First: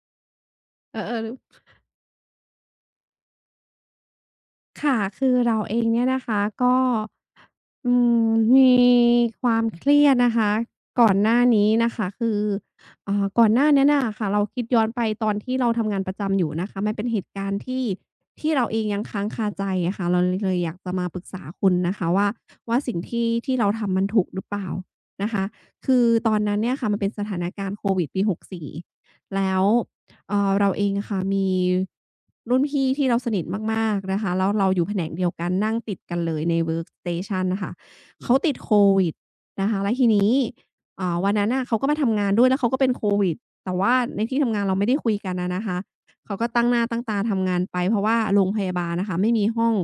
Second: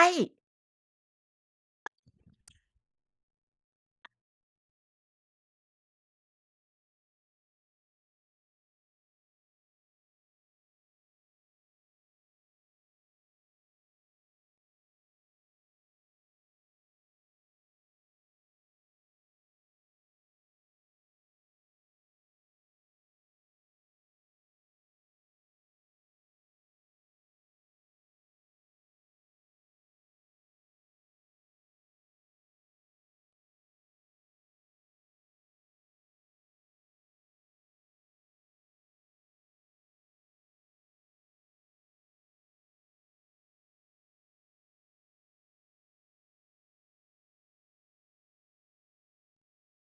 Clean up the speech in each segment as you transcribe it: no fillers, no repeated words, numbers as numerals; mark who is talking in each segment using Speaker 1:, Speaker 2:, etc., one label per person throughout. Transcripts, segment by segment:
Speaker 1: ใช่
Speaker 2: เออเออค่ะคือเราเองเนี่ยนะคะก็อืมมีความเครียดนะคะก่อนหน้านี้นะคะคือก่อนหน้านั้นน่ะค่ะเราคิดย้อนไปตอนที่เราทำงานประจำอยู่นะคะมันเป็นเหตุการณ์ที่เราเองยังค้างคาใจอะค่ะเราเลยอยากจะมาปรึกษาคุณนะคะว่าสิ่งที่เราทำมันถูกหรือเปล่านะคะคือตอนนั้นเนี่ยค่ะมันเป็นสถานการณ์โควิดปีหกสี4แล้ว เราเองอะค่ะมีรุ่นพี่ที่เราสนิทมากๆนะคะแล้วเราอยู่แผนกเดียวกันนั่งติดกันเลยใน Workstation น่ะค่ะเขาติดโควิดนะคะแล้วทีนี้วันนั้นน่ะเขาก็มาทำงานด้วยแล้วเขาก็เป็นโควิดแต่ว่าในที่ทำงานเราไม่ได้คุยกันอะนะคะเขาก็ตั้งหน้าตั้งตาทำงานไปเพราะว่าโรงพยาบาลน่ะค่ะไม่มีห้อง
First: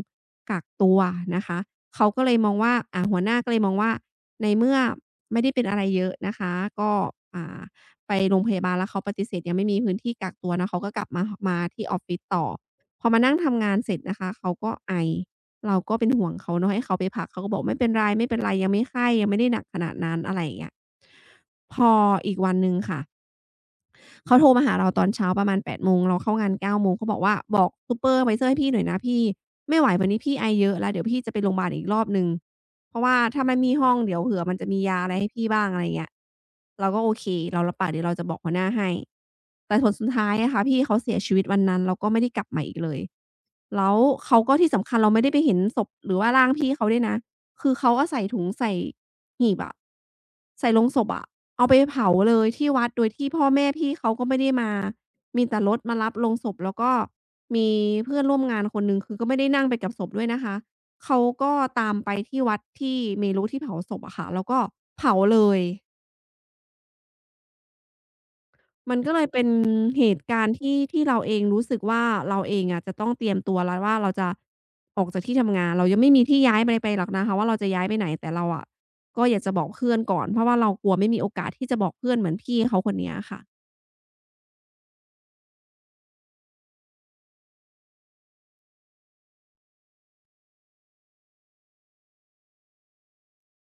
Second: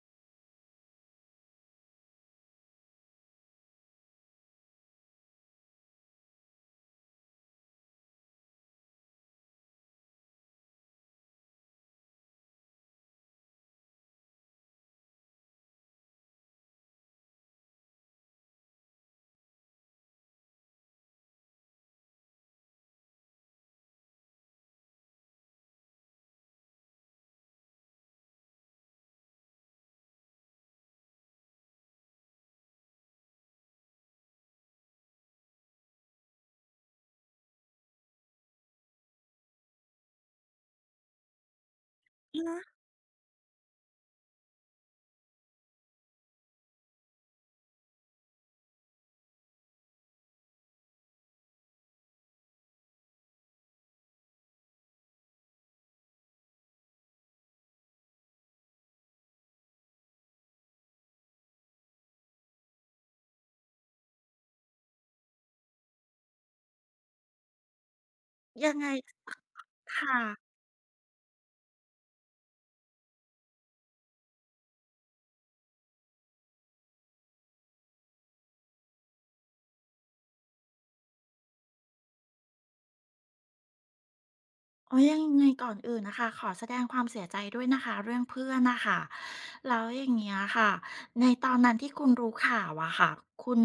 Speaker 2: กักตัวนะคะเขาก็เลยมองว่าหัวหน้าก็เลยมองว่าในเมื่อไม่ได้เป็นอะไรเยอะนะคะก็อ่า ไปโรงพยาบาลแล้วเขาปฏิเสธยังไม่มีพื้นที่กักตัวนะเขาก็กลับมาหมาที่ออฟฟิศต่อพอมานั่งทำงานเสร็จนะคะเขาก็ไอเราก็เป็นห่วงเขาเนาะให้เขาไปพักเขาก็บอกไม่เป็นไรๆยังไม่ไข้ยังไม่ได้หนักขนาดนั้นอะไรอย่างเงี้ยพออีกวันหนึ่งค่ะ เขาโทรมาหาเราตอนเช้าประมาณ8โมงเราเข้างาน9โมงเขาบอกว่าบอกซูเปอร์ไวเซอร์ให้พี่หน่อยนะพี่ไม่ไหววันนี้พี่ไอเยอะแล้วเดี๋ยวพี่จะไปโรงพยาบาลอีกรอบหนึ่งเพราะว่าถ้ามันมีห้องเดี๋ยวเผื่อมันจะมียาอะไรให้พี่บ้างอะไรอย่างเงี้ยเราก็โอเคเรารับปากเดี๋ยวเราจะบอกหัวหน้าให้แต่ผลสุดท้ายอะค่ะพี่เขาเสียชีวิตวันนั้นแล้วก็ไม่ได้กลับ
Speaker 1: นะ
Speaker 2: มาอีกเลยแล้วเขาก็ที่สำคัญเราไม่ได้ไปเห็นศพหรือว่าร่างพี่เขาด้วยนะ คือเขาอะใส่ถุงใส่หีบอะใส่โลงศพอะเอาไปเผาเลยที่วัดโดยที่พ่อแม่พี่เขาก็ไม่ได้มามีแต่รถมารับโลงศพแล้วก็มีเพื่อนร่วมงานคนหนึ่งคือก็ไม่ได้นั่งไปกับศพด้วยนะคะเขาก็ตามไปที่วัดที่เมรุที่เผาศพอะค่ะแล้วก็เผาเลย
Speaker 1: ยังไง
Speaker 2: มันก็เลยเป็นเห
Speaker 1: ค่ะ
Speaker 2: ตุการณ์ที่เราเองรู้สึกว่าเราเองอะจะต้องเตรียมตัวแล้วว่าเราจะออกจากที่ทำงานเรายังไม่มีที่ย้ายไปหรอกนะคะว่าเราจะย้ายไปไหนแต่เราอะก็อยากจะบอกเพื่อนก่อนเพราะว่าเรากลัวไม่มีโอกาสที่จะบอกเพื่อนเหมือนพี่เขาคนเนี้ยค่ะ
Speaker 1: อ๋อยังไงก่อนอื่นน่ะค่ะขอแสดงความเสียใจด้วยนะคะ เรื่องเพื่อนน่ะค่ะแล้วอย่างเงี้ยค่ะ ในตอนนั้นที่คุณรู้ข่าวอะค่ะ คุณ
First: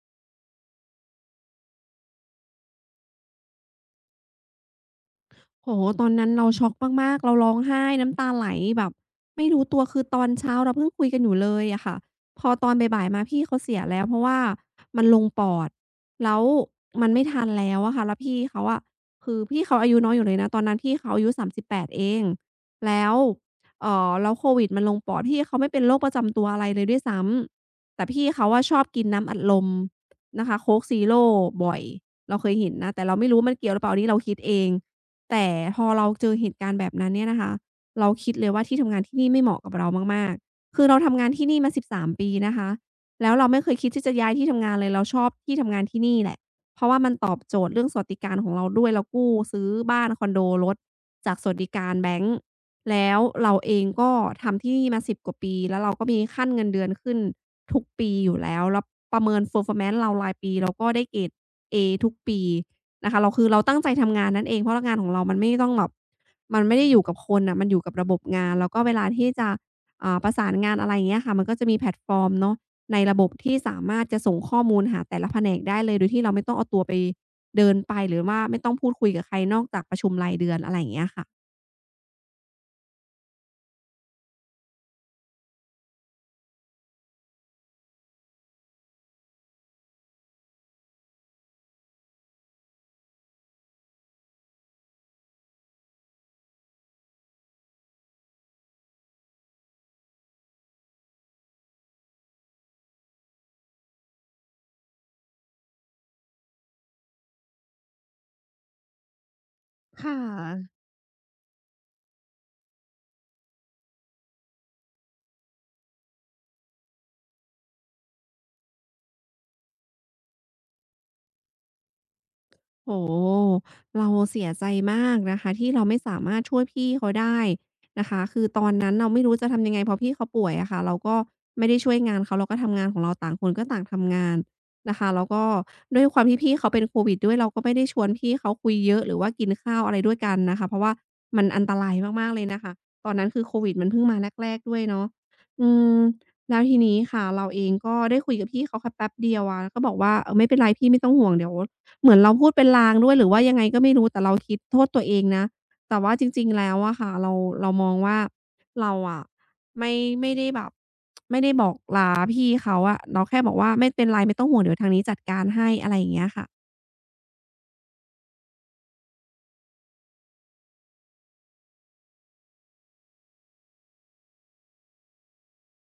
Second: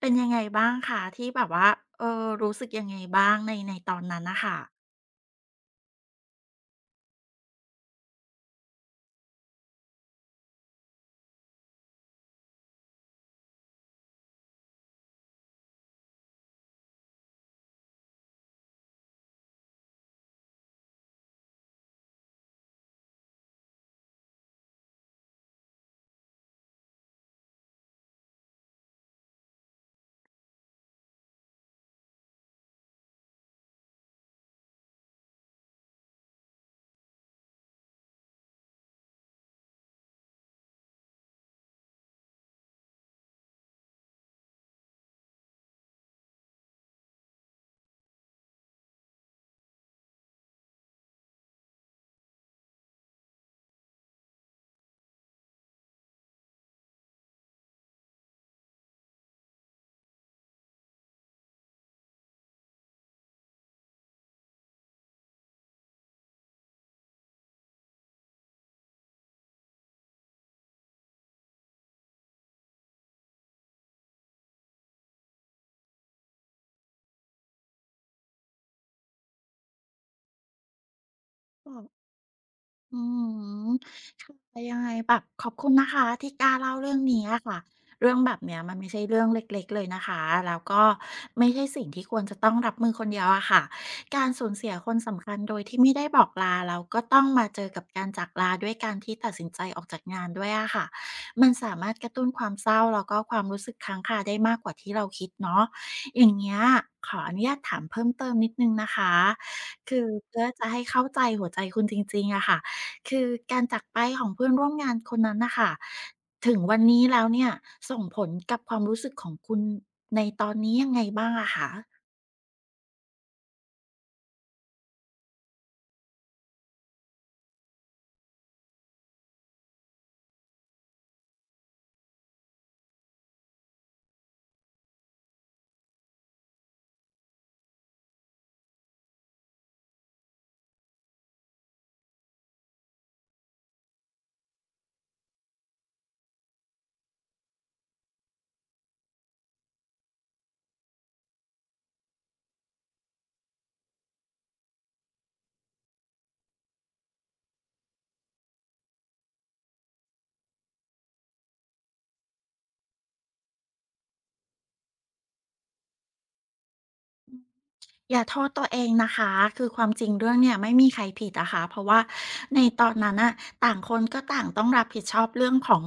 Speaker 1: เป็นยังไงบ้างคะที่แบบว่าเออรู้สึกยังไงบ้าง ในในตอนนั้นน่ะค่ะ
Speaker 2: โอ้โฮตอนนั้นเราช็อกมากๆเราร้องไห้น้ำตาไหลแบบไม่รู้ตัวคือตอนเช้าเราเพิ่งคุยกันอยู่เลยอะค่ะพอตอนบ่ายๆมาพี่เขาเสียแล้วเพราะว่ามันลงปอดแล้วมันไม่ทันแล้วอะค่ะแล้วพี่เขาอะคือพี่เขาอายุน้อยอยู่เลยนะตอนนั้นพี่เขาอายุ38เองแล้วแล้วโควิดมันลงปอดพี่เขาไม่เป็นโรคประจำตัวอะไรเลยด้วยซ้ำแต่พี่เขาอะชอบกินน้ำอัดลมนะคะโค้กซีโร่บ่อยเราเคยเห็นนะแต่เราไม่รู้ว่ามันเกี่ยวหรือเปล่าอันนี้เราคิดเอง แต่พอเราเจอเหตุการณ์แบบนั้นเนี่ยนะคะเราคิดเลยว่าที่ทำงานที่นี่ไม่เหมาะกับเรามากๆคือเราทำงานที่นี่มา13ปีนะคะแล้วเราไม่เคยคิดที่จะย้ายที่ทำงานเลยเราชอบที่ทำงานที่นี่แหละเพราะว่ามันตอบโจทย์เรื่องสวัสดิการของเราด้วยเรากู้ซื้อบ้านคอนโดรถจากสวัสดิการแบงก์แล้วเราเองก็ทำที่นี่มา10กว่าปีแล้วเราก็มีขั้นเงินเดือนขึ้นทุกปีอยู่แล้วแล้วประเมิน performance เรารายปีเราก็ได้เกรดเอทุกปี นะคะเราคือเราตั้งใจทำงานนั่นเองเพราะงานของเรามันไม่ต้องแบบมันไม่ได้อยู่กับคนน่ะมันอยู่กับระบบงานแล้วก็เวลาที่จะประสานงานอะไรอย่างเงี้ยค่ะมันก็จะมีแพลตฟอร์มเนาะในระบบที่สามารถจะส่งข้อมูลหาแต่ละแผนกได้เลยโดยที่เราไม่ต้องเอาตัวไปเดินไปหรือว่าไม่ต้องพูดคุยกับใครนอกจากประชุมรายเดือนอะไรอย่างเงี้ยค่ะ
Speaker 1: อืม อืมค่ะยังไงแบบขอบคุณนะคะที่กล้าเล่าเรื่องนี้อะค่ะเรื่องแบบเนี้ยมันไม่ใช่เรื่องเล็กๆเลยนะคะแล้วก็ไม่ใช่สิ่งที่ควรจะต้องรับมือคนเดียวอะค่ะการสูญเสียคนสำคัญโดยที่ไม่ได้บอกลาแล้วก็ต้องมาเจอกับการจากลาด้วยการที่ตัดสินใจออกจากงานด้วยอะค่ะมันสามารถกระตุ้นความเศร้าแล้วก็ความรู้สึกค้างคาได้มากกว่าที่เราคิดเนาะอย่างเงี้ยขออนุญาตถามเพิ่มเติมนิดนึงนะคะคือ
Speaker 2: ค่
Speaker 1: เพื่อจะ
Speaker 2: ะ
Speaker 1: ให้เข้าใจหัวใจคุณจริงๆอะค่ะ คือการจากไปของเพื่อนร่วมงานคนนั้นน่ะค่ะถึงวันนี้แล้วเนี่ยส่งผลกับความรู้สึกของคุณในตอนนี้ยังไงบ้างอะคะ
Speaker 2: โอ้โฮเราเสียใจมากนะคะที่เราไม่สามารถช่วยพี่เขาได้นะคะคือตอนนั้นเราไม่รู้จะทำยังไงเพราะพี่เขาป่วยอะค่ะเราก็ไม่ได้ช่วยงานเขาเราก็ทำงานของเราต่างคนก็ต่างทำงานนะคะแล้วก็ด้วยความที่พี่เขาเป็นโควิดด้วยเราก็ไม่ได้ชวนพี่เขาคุยเยอะหรือว่ากินข้าวอะไรด้วยกันนะคะเพราะว่ามันอันตรายมากๆเลยนะคะตอนนั้นคือโควิดมันเพิ่งมาแรกๆด้วยเนาะอืมแล้วทีนี้ค่ะเราเองก็ได้คุยกับพี่เขาแค่แป๊บเดียวอะก็บอกว่าเออไม่เป็นไรพี่ไม่ต้องห่วงเดี๋ยว เหมือนเราพูดเป็นลางด้วยหรือว่ายังไงก็ไม่รู้แต่เราคิดโทษตัวเองนะแต่ว่าจริงๆแล้วอะค่ะเราเรามองว่าเราอะไม่ไม่ได้แบบไม่ได้บอกลาพี่เขาอะเราแค่บอกว่าไม่เป็นไรไม่ต้องห่วงเดี๋ยวทางนี้จัดการให้อะไรอย่างเงี้ยค่ะ
Speaker 1: อย่าโทษตัวเองนะคะคือความจริงเรื่องเนี่ยไม่มีใครผิดนะคะเพราะว่าในตอนนั้นอะต่างคนก็ต่างต้องรับผิดชอบเรื่องของ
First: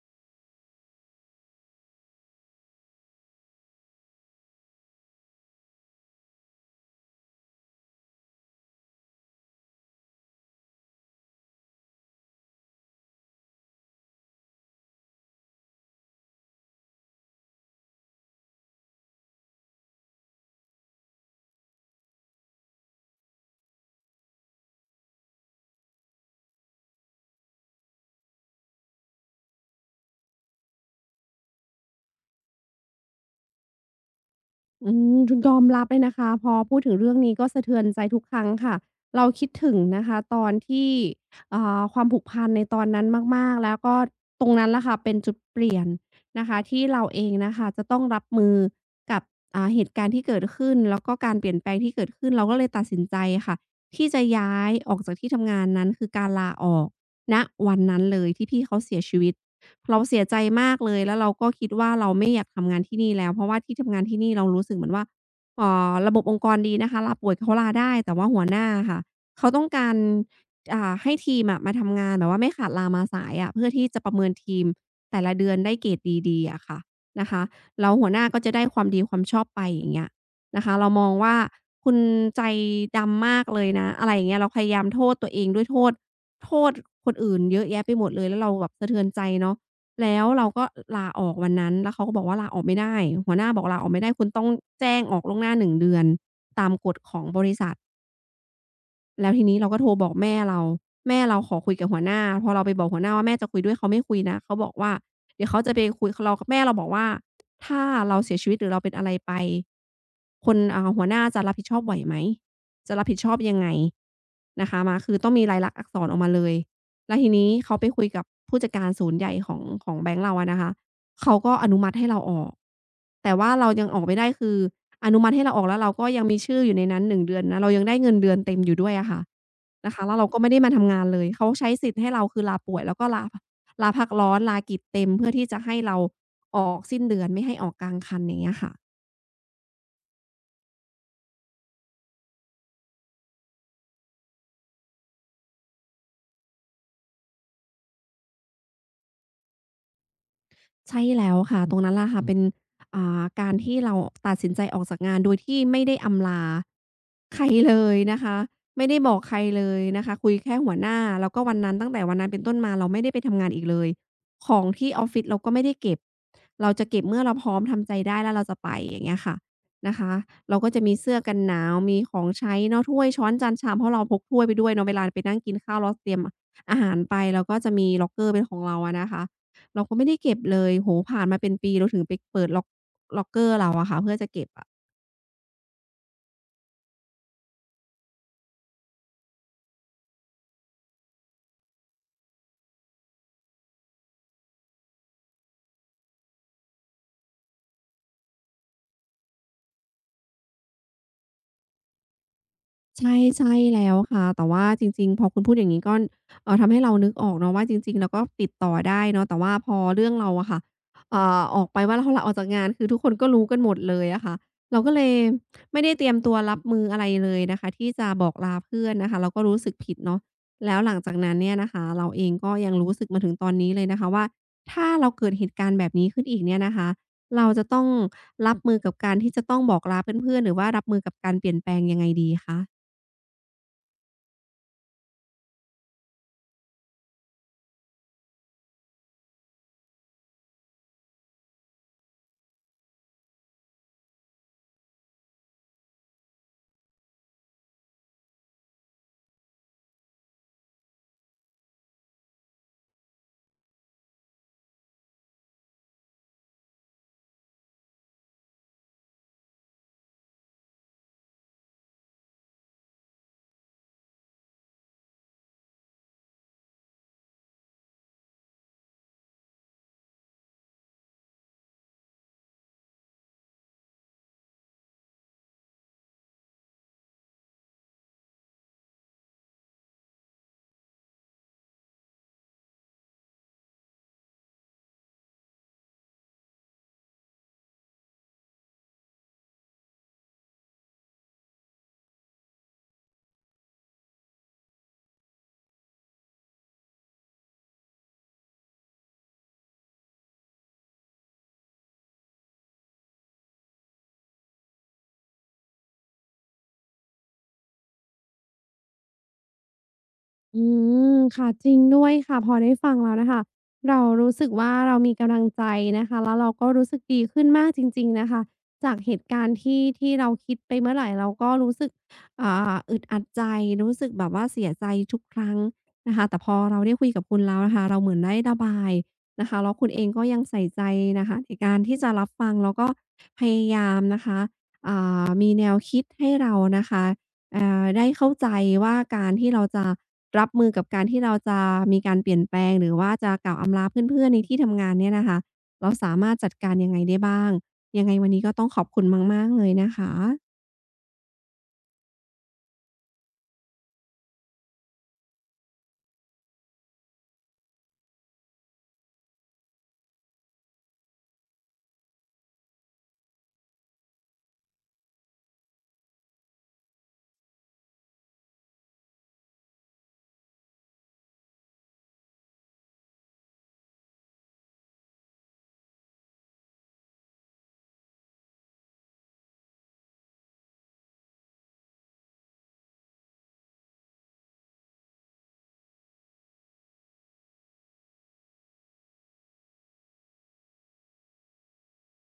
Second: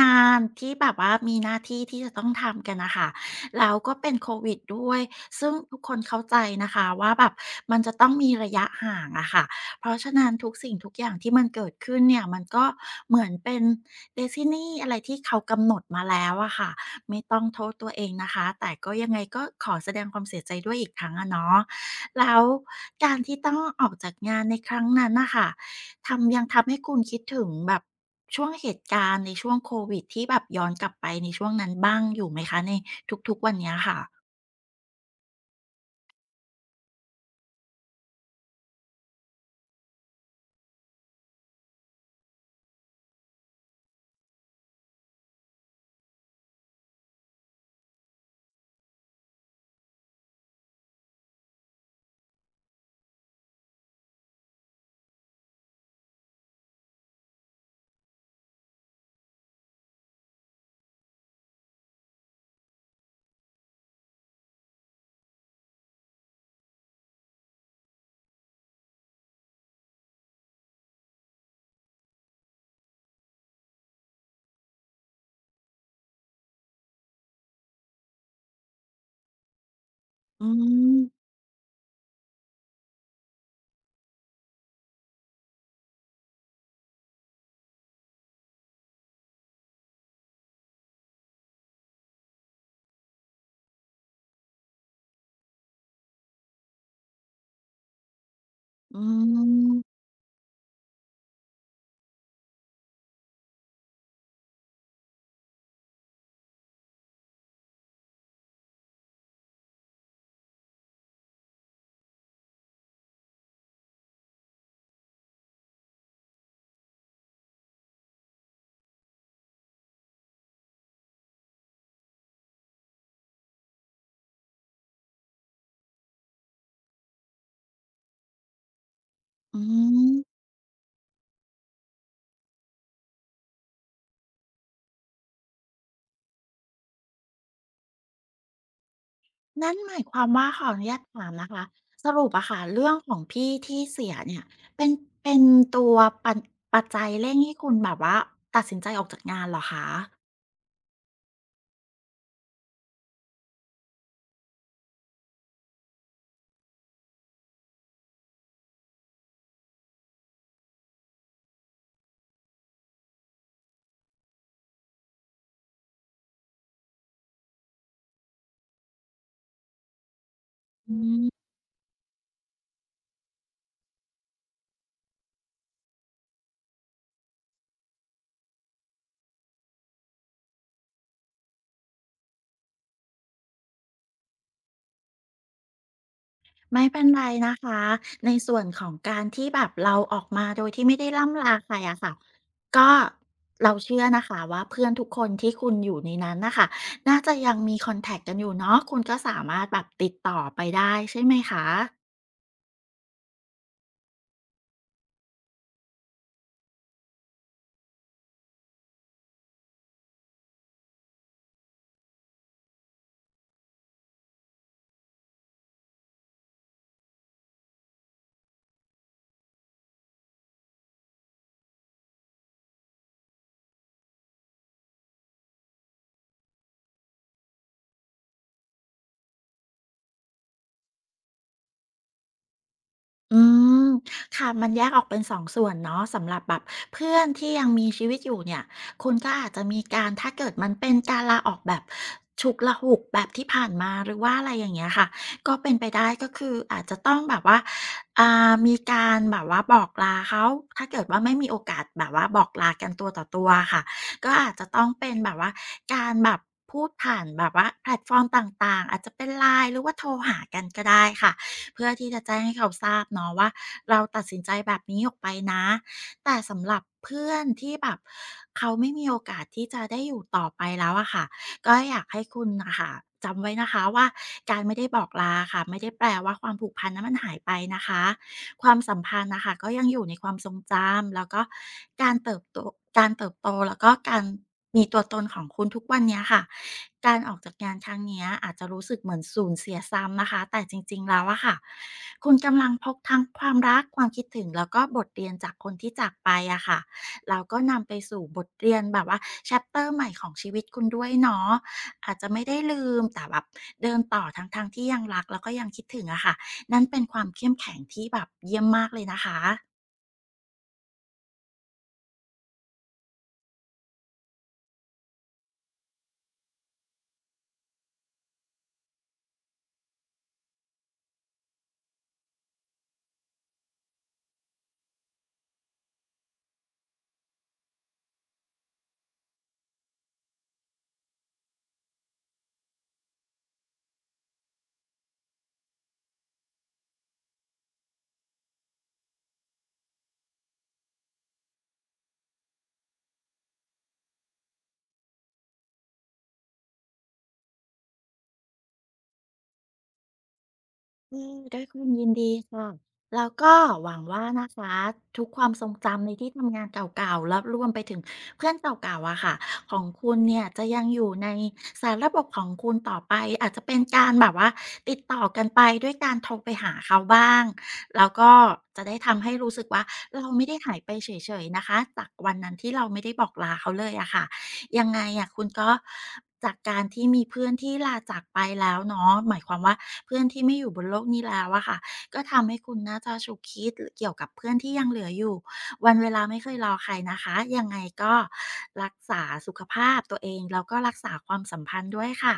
Speaker 1: งานที่แบบว่ามีหน้าที่ที่จะต้องทำกันนะคะแล้วก็เป็นโควิดด้วยซึ่งทุกคนเข้าใจนะคะว่าแบบมันจะต้องมีระยะห่างอะค่ะเพราะฉะนั้นทุกสิ่งทุกอย่างที่มันเกิดขึ้นเนี่ยมันก็เหมือนเป็นเด e s t น n ่อะไรที่เขากำหนดมาแล้วอะค่ะไม่ต้องโทษตัวเองนะคะแต่ก็ยังไงก็ขอแสดงความเสียใจด้วยอีกครั้งอะเนาะ แล้วการที่ต้องออกจากงานในครั้งนั้นน่ะค่ะทำยังทำให้คุณคิดถึงแบบช่วงเหตุการณ์ในช่วงโควิดที่แบบย้อนกลับไปในช่วงนั้นบ้างอยู่ไหมคะในทุกๆวันเนี้ยค่ะ
Speaker 2: อืมยอมรับเลยนะคะพอพูดถึงเรื่องนี้ก็สะเทือนใจทุกครั้งค่ะเราคิดถึงนะคะตอนที่เอ่าความผูกพันในตอนนั้นมากๆแล้วก็ตรงนั้นแหละค่ะเป็นจุดเปลี่ยนนะคะที่เราเองนะคะจะต้องรับมือกับเหตุการณ์ที่เกิดขึ้นแล้วก็การเปลี่ยนแปลงที่เกิดขึ้นเราก็เลยตัดสินใจค่ะที่จะย้ายออกจากที่ทำงานนั้นคือการลาออกณวันนั้นเลยที่พี่เขาเสียชีวิต เราเสียใจมากเลยแล้วเราก็คิดว่าเราไม่อยากทำงานที่นี่แล้วเพราะว่าที่ทำงานที่นี่เรารู้สึกเหมือนว่าระบบองค์กรดีนะคะลาป่วยเขาลาได้แต่ว่าหัวหน้าอะค่ะเขาต้องการให้ทีมอะมาทำงานแบบว่าไม่ขาดลามาสายอะเพื่อที่จะประเมินทีมแต่ละเดือนได้เกรดดีๆอะค่ะนะคะแล้วหัวหน้าก็จะได้ความดีความชอบไปอย่างเงี้ย
Speaker 1: อื
Speaker 2: นะคะเรามอง
Speaker 1: ม
Speaker 2: ว่าคุณใจดำมากเลยนะอะไรอย่างเงี้ยเราพยายามโทษตัวเองด้วยโทษโทษคนอื่นเยอะแยะไปหมดเลยแล้วเราแบบสะเทือนใจเนาะ แล้วเราก็ลาออกวันนั้นแล้วเขาก็บอกว่าลาออกไม่ได้หัวหน้าบอกลาออกไม่ได้คุณต้องแจ้งออกล่วงหน้าหนึ่งเดือนตามกฎของบริษัท
Speaker 1: อื
Speaker 2: แล้วทีนี้เราก็โทร
Speaker 1: ม
Speaker 2: บอกแม่เราแม่เราขอคุยกับหัวหน้าพอเราไปบอกหัวหน้าว่าแม่จะคุยด้วยเขาไม่คุยนะเขาบอกว่าเดี๋ยวเขาจะไปคุยเราแม่เราบอกว่าถ้าเราเสียชีวิตหรือเราเป็นอะไรไปคนหัวหน้าจะรับผิดชอบไหวไหมจะรับผิดชอบยังไงนะคะมาคือต้องมีลายลักษณ์อักษรออกมาเลยแล้วทีนี้เขาไปคุยกับผู้จัดการศูนย์ใหญ่ของแบงก์เราอะนะคะ เขาก็อนุมัติให้เราออก แต่ว่าเรายังออกไม่ได้คืออนุมัติให้เราออกแล้วเราก็ยังมีชื่ออยู่ในนั้นหน1เดือนนะเรายังได้เงินเดือนเต็มอยู่ด้วยอะค่ะ
Speaker 1: อื
Speaker 2: นะคะแล้วเราก็
Speaker 1: ม
Speaker 2: ไม่ได้มาทำงานเลยเขาใช้สิทธิ์ให้เราคือลาป่วยแล้วก็ลาพลาพักร้อนลากิจเต็มเพื่อที่จะให้เราออกสิ้นเดือนไม่ให้ออกกลางคันอย่างเงี้ยค่ะ
Speaker 1: นั่นหมายความว่าขออนุญาตถามนะคะสรุปอะค่ะเรื่องของพี่ที่เสียเนี่ยเป็นเป็นตัวปันปัจจัยเร่งให้คุณแบบว่าตัดสินใจออกจากงานเหรอคะ
Speaker 2: ใช่แล้วค่ะตรงนั้นล่ะค่ะเป็นการที่เราตัดสินใจออกจากงานโดยที่ไม่ได้อำลาใครเลยนะคะไม่ได้บอกใครเลยนะคะคุยแค่หัวหน้าแล้วก็วันนั้นตั้งแต่วันนั้นเป็นต้นมาเราไม่ได้ไปทำงานอีกเลยของที่ออฟฟิศเราก็ไม่ได้เก็บเราจะเก็บเมื่อเราพร้อมทำใจได้แล้วเราจะไปอย่างเงี้ยค่ะนะคะเราก็จะมี
Speaker 1: อื
Speaker 2: เสื้อกัน
Speaker 1: ม
Speaker 2: หนาวมีของใช้เนาะถ้วยช้อนจานชามเพราะเราพกถ้วยไปด้วยเนาะเวลาไปนั่งกินข้าวเราเตรียมอาหารไปเราก็จะมีล็อกเกอร์เป็นของเราอะนะคะ เราก็ไม่ได้เก็บเลยโอ้โฮผ่านมาเป็นปีเราถึงไปเปิดล็อกเกอร์เราอะค่ะเพื่อจะเก็บ
Speaker 1: ไม่เป็นไรนะคะในส่วนของการที่แบบเราออกมาโดยที่ไม่ได้ร่ำลาใครอะค่ะก็เราเชื่อนะคะว่าเพื่อนทุกคนที่คุณอยู่ในนั้นนะคะน่าจะยังมีคอนแทคกกันอยู่เนาะคุณก็สามารถแบบติดต่อไปได้ใช่ไหมคะ
Speaker 2: ใช่ใช่แล้วค่ะแต่ว่าจริงๆพอคุณพูดอย่างงี้ก็ทำให้เรานึกออกเนาะว่าจริงๆเราก็ติดต่อได้เนาะแต่ว่าพอเรื่องเราอะค่ะออกไปว่าเราลาออกจากงานคือทุกคนก็รู้กันหมดเลยอะค่ะเราก็เลยไม่ได้เตรียมตัวรับมืออะไรเลยนะคะที่จะบอกลาเพื่อนนะคะเราก็รู้สึกผิดเนาะแล้วหลังจากนั้นเนี่ยนะคะเราเองก็ยังรู้สึกมาถึงตอนนี้เลยนะคะว่าถ้าเราเกิดเหตุการณ์แบบนี้ขึ้นอีกเนี่ยนะคะเราจะต้องรับมือกับการที่จะต้องบอกลาเพื่อนๆหรือว่ารับมือกับการเปลี่ยนแปลงยังไงดีคะ
Speaker 1: อืมค่ะมันแยกออกเป็น2ส่วนเนาะสำหรับแบบเพื่อนที่ยังมีชีวิตอยู่เนี่ยคุณก็อาจจะมีการถ้าเกิดมันเป็นการลาออกแบบฉุกละหุกแบบที่ผ่านมาหรือว่าอะไรอย่างเงี้ยค่ะก็เป็นไปได้ก็คืออาจจะต้องแบบว่ามีการแบบว่าบอกลาเขาถ้าเกิดว่าไม่มีโอกาสแบบว่าบอกลากันตัวต่อตัวค่ะก็อาจจะต้องเป็นแบบว่าการแบบพูดผ่านแบบว่าแพลตฟอร์มต่างๆอาจจะเป็นไ i n ์หรือว่าโทรหากันก็ได้ค่ะ เพื่อที่จะแจ้งให้เขาทราบเนาะว่าเราตัดสินใจแบบนี้ออกไปนะแต่สำหรับเพื่อนที่แบบเขาไม่มีโอกาสที่จะได้อยู่ต่อไปแล้วอะค่ะก็อยากให้คุณน่ะค่ะจำไว้นะคะว่าการไม่ได้บอกลาค่ะไม่ได้แปลว่าความผูกพันนั้นมันหายไปนะคะความสัมพันธ์น่ะค่ะก็ยังอยู่ในความทรงจำแล้วก็การเติบโตการเติบโตแล้วก็การมีตัวตนของคุณทุกวันเนี้ยค่ะ การออกจากงานครั้งเนี้ยอาจจะรู้สึกเหมือนสูญเสียซ้ำนะคะแต่จริงๆแล้วอะค่ะคุณกำลังพกทั้งความรักความคิดถึงแล้วก็บทเรียนจากคนที่จากไปอะค่ะแล้วก็นำไปสู่บทเรียนแบบว่าแชปเตอร์ใหม่ของชีวิตคุณด้วยเนาะอาจจะไม่ได้ลืมแต่แบบเดินต่อทั้งๆทที่ยังรักแล้วก็ยังคิดถึงอะค่ะนั่นเป็นความเข้มแข็งที่แบบเยี่ยมมากเลยนะคะ
Speaker 2: อืมค่ะจริงด้วยค่ะพอได้ฟังแล้วนะคะเรารู้สึกว่าเรามีกำลังใจนะคะแล้วเราก็รู้สึกดีขึ้นมากจริงๆนะคะจากเหตุการณ์ที่ที่เราคิดไปเมื่อไรเราก็รู้สึกอึดอัดใจรู้สึกแบบว่าเสียใจทุกครั้งนะคะแต่พอเราได้คุยกับคุณแล้วนะคะเราเหมือนได้ระบายนะคะแล้วคุณเองก็ยังใส่ใจนะคะในการที่จะรับฟังแล้วก็พยายามนะคะอ่มีแนวคิดให้เรานะคะได้เข้าใจว่าการที่เราจะ รับมือกับการที่เราจะมีการเปลี่ยนแปลงหรือว่าจะกล่าวอำลาเพื่อนๆในที่ทำงานเนี่ยนะคะเราสามารถจัดการยังไงได้บ้างยังไงวันนี้ก็ต้องขอบคุณมากๆเลยนะคะ
Speaker 1: อืมด้วยความยินดีค่ะแล้วก็หวังว่านะคะทุกความทรงจำในที่ทำงานเก่าๆแล้วรวมไปถึงเพื่อนเก่าๆอะค่ะของคุณเนี่ยจะยังอยู่ในสารระบบของคุณต่อไปอาจจะเป็นการแบบว่าติดต่อกันไปด้วยการโทรไปหาเขาบ้างแล้วก็จะได้ทำให้รู้สึกว่าเราไม่ได้หายไปเฉยๆนะคะจากวันนั้นที่เราไม่ได้บอกลาเขาเลยอะค่ะ ยังไงอะคุณก็จากการที่มีเพื่อนที่ลาจากไปแล้วเนาะหมายความว่าเพื่อนที่ไม่อยู่บนโลกนี้แล้วอะค่ะก็ทำให้คุณน่าจะฉุกคิดเกี่ยวกับเพื่อนที่ยังเหลืออยู่วันเวลาไม่เคยรอใครนะคะยังไงก็รักษาสุขภาพตัวเองแล้วก็รักษาความสัมพันธ์ด้วยค่ะ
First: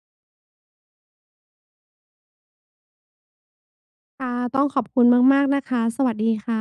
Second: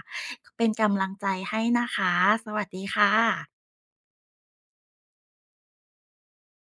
Speaker 1: เป็นกำลังใจให้นะคะสวัสดีค่ะ
Speaker 2: ค่ะต้องขอบคุณมากๆนะคะสวัสดีค่ะ